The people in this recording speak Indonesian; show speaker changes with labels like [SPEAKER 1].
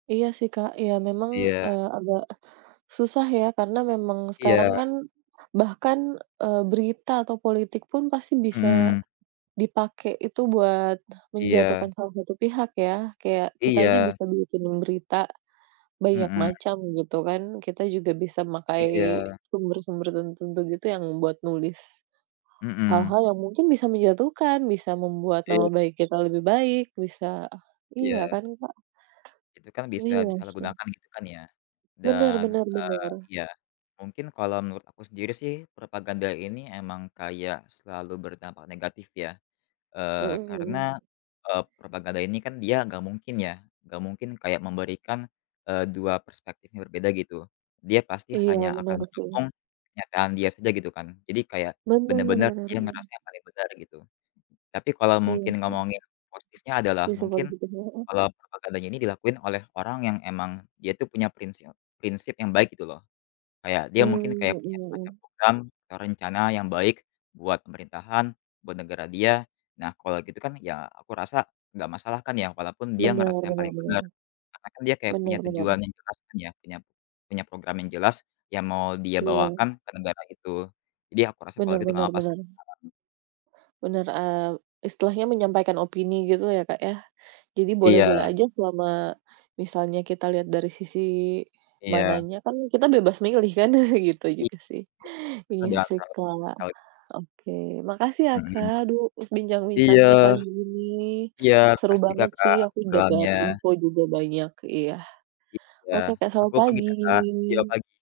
[SPEAKER 1] Iya sih Kak, ya memang,
[SPEAKER 2] Iya.
[SPEAKER 1] eee, agak, susah ya, karena memang sekarang
[SPEAKER 2] Iya.
[SPEAKER 1] kan bahkan, eee, berita atau politik pun pasti bisa,
[SPEAKER 2] Mhm.
[SPEAKER 1] dipakai itu buat menjatuhkan
[SPEAKER 2] Iya.
[SPEAKER 1] salah satu pihak ya. Kayak, kita aja
[SPEAKER 2] Iya.
[SPEAKER 1] bisa bikin berita, banyak
[SPEAKER 2] Mhm.
[SPEAKER 1] macam, gitu kan. Kita juga bisa memakai,
[SPEAKER 2] Iya.
[SPEAKER 1] sumber-sumber tertentu gitu yang buat nulis,
[SPEAKER 2] Mhm.
[SPEAKER 1] hal-hal yang mungkin bisa menjatuhkan, bisa membuat nama
[SPEAKER 2] Iya.
[SPEAKER 1] baik kita lebih baik, bisa iya
[SPEAKER 2] Iya.
[SPEAKER 1] kan Kak.
[SPEAKER 2] Itu kan bisa
[SPEAKER 1] Iya sih.
[SPEAKER 2] disalahgunakan gitu kan ya,
[SPEAKER 1] Benar
[SPEAKER 2] dan,
[SPEAKER 1] benar
[SPEAKER 2] eee,
[SPEAKER 1] benar.
[SPEAKER 2] iya, mungkin kalau menurut aku sendiri sih, propaganda ini emang kayak selalu berdampak negatif ya.
[SPEAKER 1] Mhm
[SPEAKER 2] Eee, karena,
[SPEAKER 1] mmm.
[SPEAKER 2] e propaganda ini kan dia nggak mungkin ya, nggak mungkin kayak memberikan, eee, 2 perspektif yang berbeda gitu. Dia pasti
[SPEAKER 1] Iya
[SPEAKER 2] hanya akan
[SPEAKER 1] benar sih.
[SPEAKER 2] ngomong, kenyataan dia saja gitu kan. Jadi kayak,
[SPEAKER 1] Benar
[SPEAKER 2] benar-benar
[SPEAKER 1] benar
[SPEAKER 2] dia
[SPEAKER 1] benar.
[SPEAKER 2] ngerasa yang paling benar, gitu. Tapi kalau
[SPEAKER 1] Iya
[SPEAKER 2] mungkin
[SPEAKER 1] sih.
[SPEAKER 2] ngomongin positifnya adalah,
[SPEAKER 1] Sisi
[SPEAKER 2] mungkin,
[SPEAKER 1] positifnya heeh.
[SPEAKER 2] kalau propaganda ini dilakuin oleh orang yang emang, dia tuh punya prinsil prinsip yang baik gitu loh. Kayak dia
[SPEAKER 1] Mmm,
[SPEAKER 2] mungkin kayak punya
[SPEAKER 1] mhm
[SPEAKER 2] semacam
[SPEAKER 1] mhm.
[SPEAKER 2] program atau rencana yang baik buat pemerintahan, buat negara dia, nah kalau gitu kan ya, aku rasa, nggak masalah kan ya, walaupun dia ngerasa
[SPEAKER 1] Benar
[SPEAKER 2] yang
[SPEAKER 1] benar
[SPEAKER 2] paling
[SPEAKER 1] benar.
[SPEAKER 2] benar. Karena kan dia kayak punya
[SPEAKER 1] Benar benar.
[SPEAKER 2] tujuan yang jelas kan ya, punya punya program yang jelas, yang mau dia
[SPEAKER 1] Iya.
[SPEAKER 2] bawakan ke negara itu. Jadi aku rasa kalau
[SPEAKER 1] Benar
[SPEAKER 2] gitu nggak
[SPEAKER 1] benar
[SPEAKER 2] apa-apa sih
[SPEAKER 1] benar.
[SPEAKER 2] [unintelligible]
[SPEAKER 1] Benar, eee, istilahnya menyampaikan opini gitu ya Kak ya. Jadi boleh-boleh
[SPEAKER 2] Iya.
[SPEAKER 1] aja selama, misalnya kita lihat dari sisi
[SPEAKER 2] Iya.
[SPEAKER 1] mananya kan kita bebas milih kan, gitu juga sih, iya sih Kak.
[SPEAKER 2] [unintelligible]
[SPEAKER 1] Oke, makasih ya
[SPEAKER 2] Mhm.
[SPEAKER 1] Kak, duh
[SPEAKER 2] Iya.
[SPEAKER 1] bincang-bincangnya pagi ini,
[SPEAKER 2] Iya,
[SPEAKER 1] seru
[SPEAKER 2] makasih juga
[SPEAKER 1] banget
[SPEAKER 2] Kak,
[SPEAKER 1] sih
[SPEAKER 2] atas
[SPEAKER 1] aku dapat
[SPEAKER 2] obrolannya.
[SPEAKER 1] info juga banyak, iya,
[SPEAKER 2] Iya,
[SPEAKER 1] oke Kak, selamat
[SPEAKER 2] aku pamit ya Kak, iya
[SPEAKER 1] pagi.
[SPEAKER 2] pagi.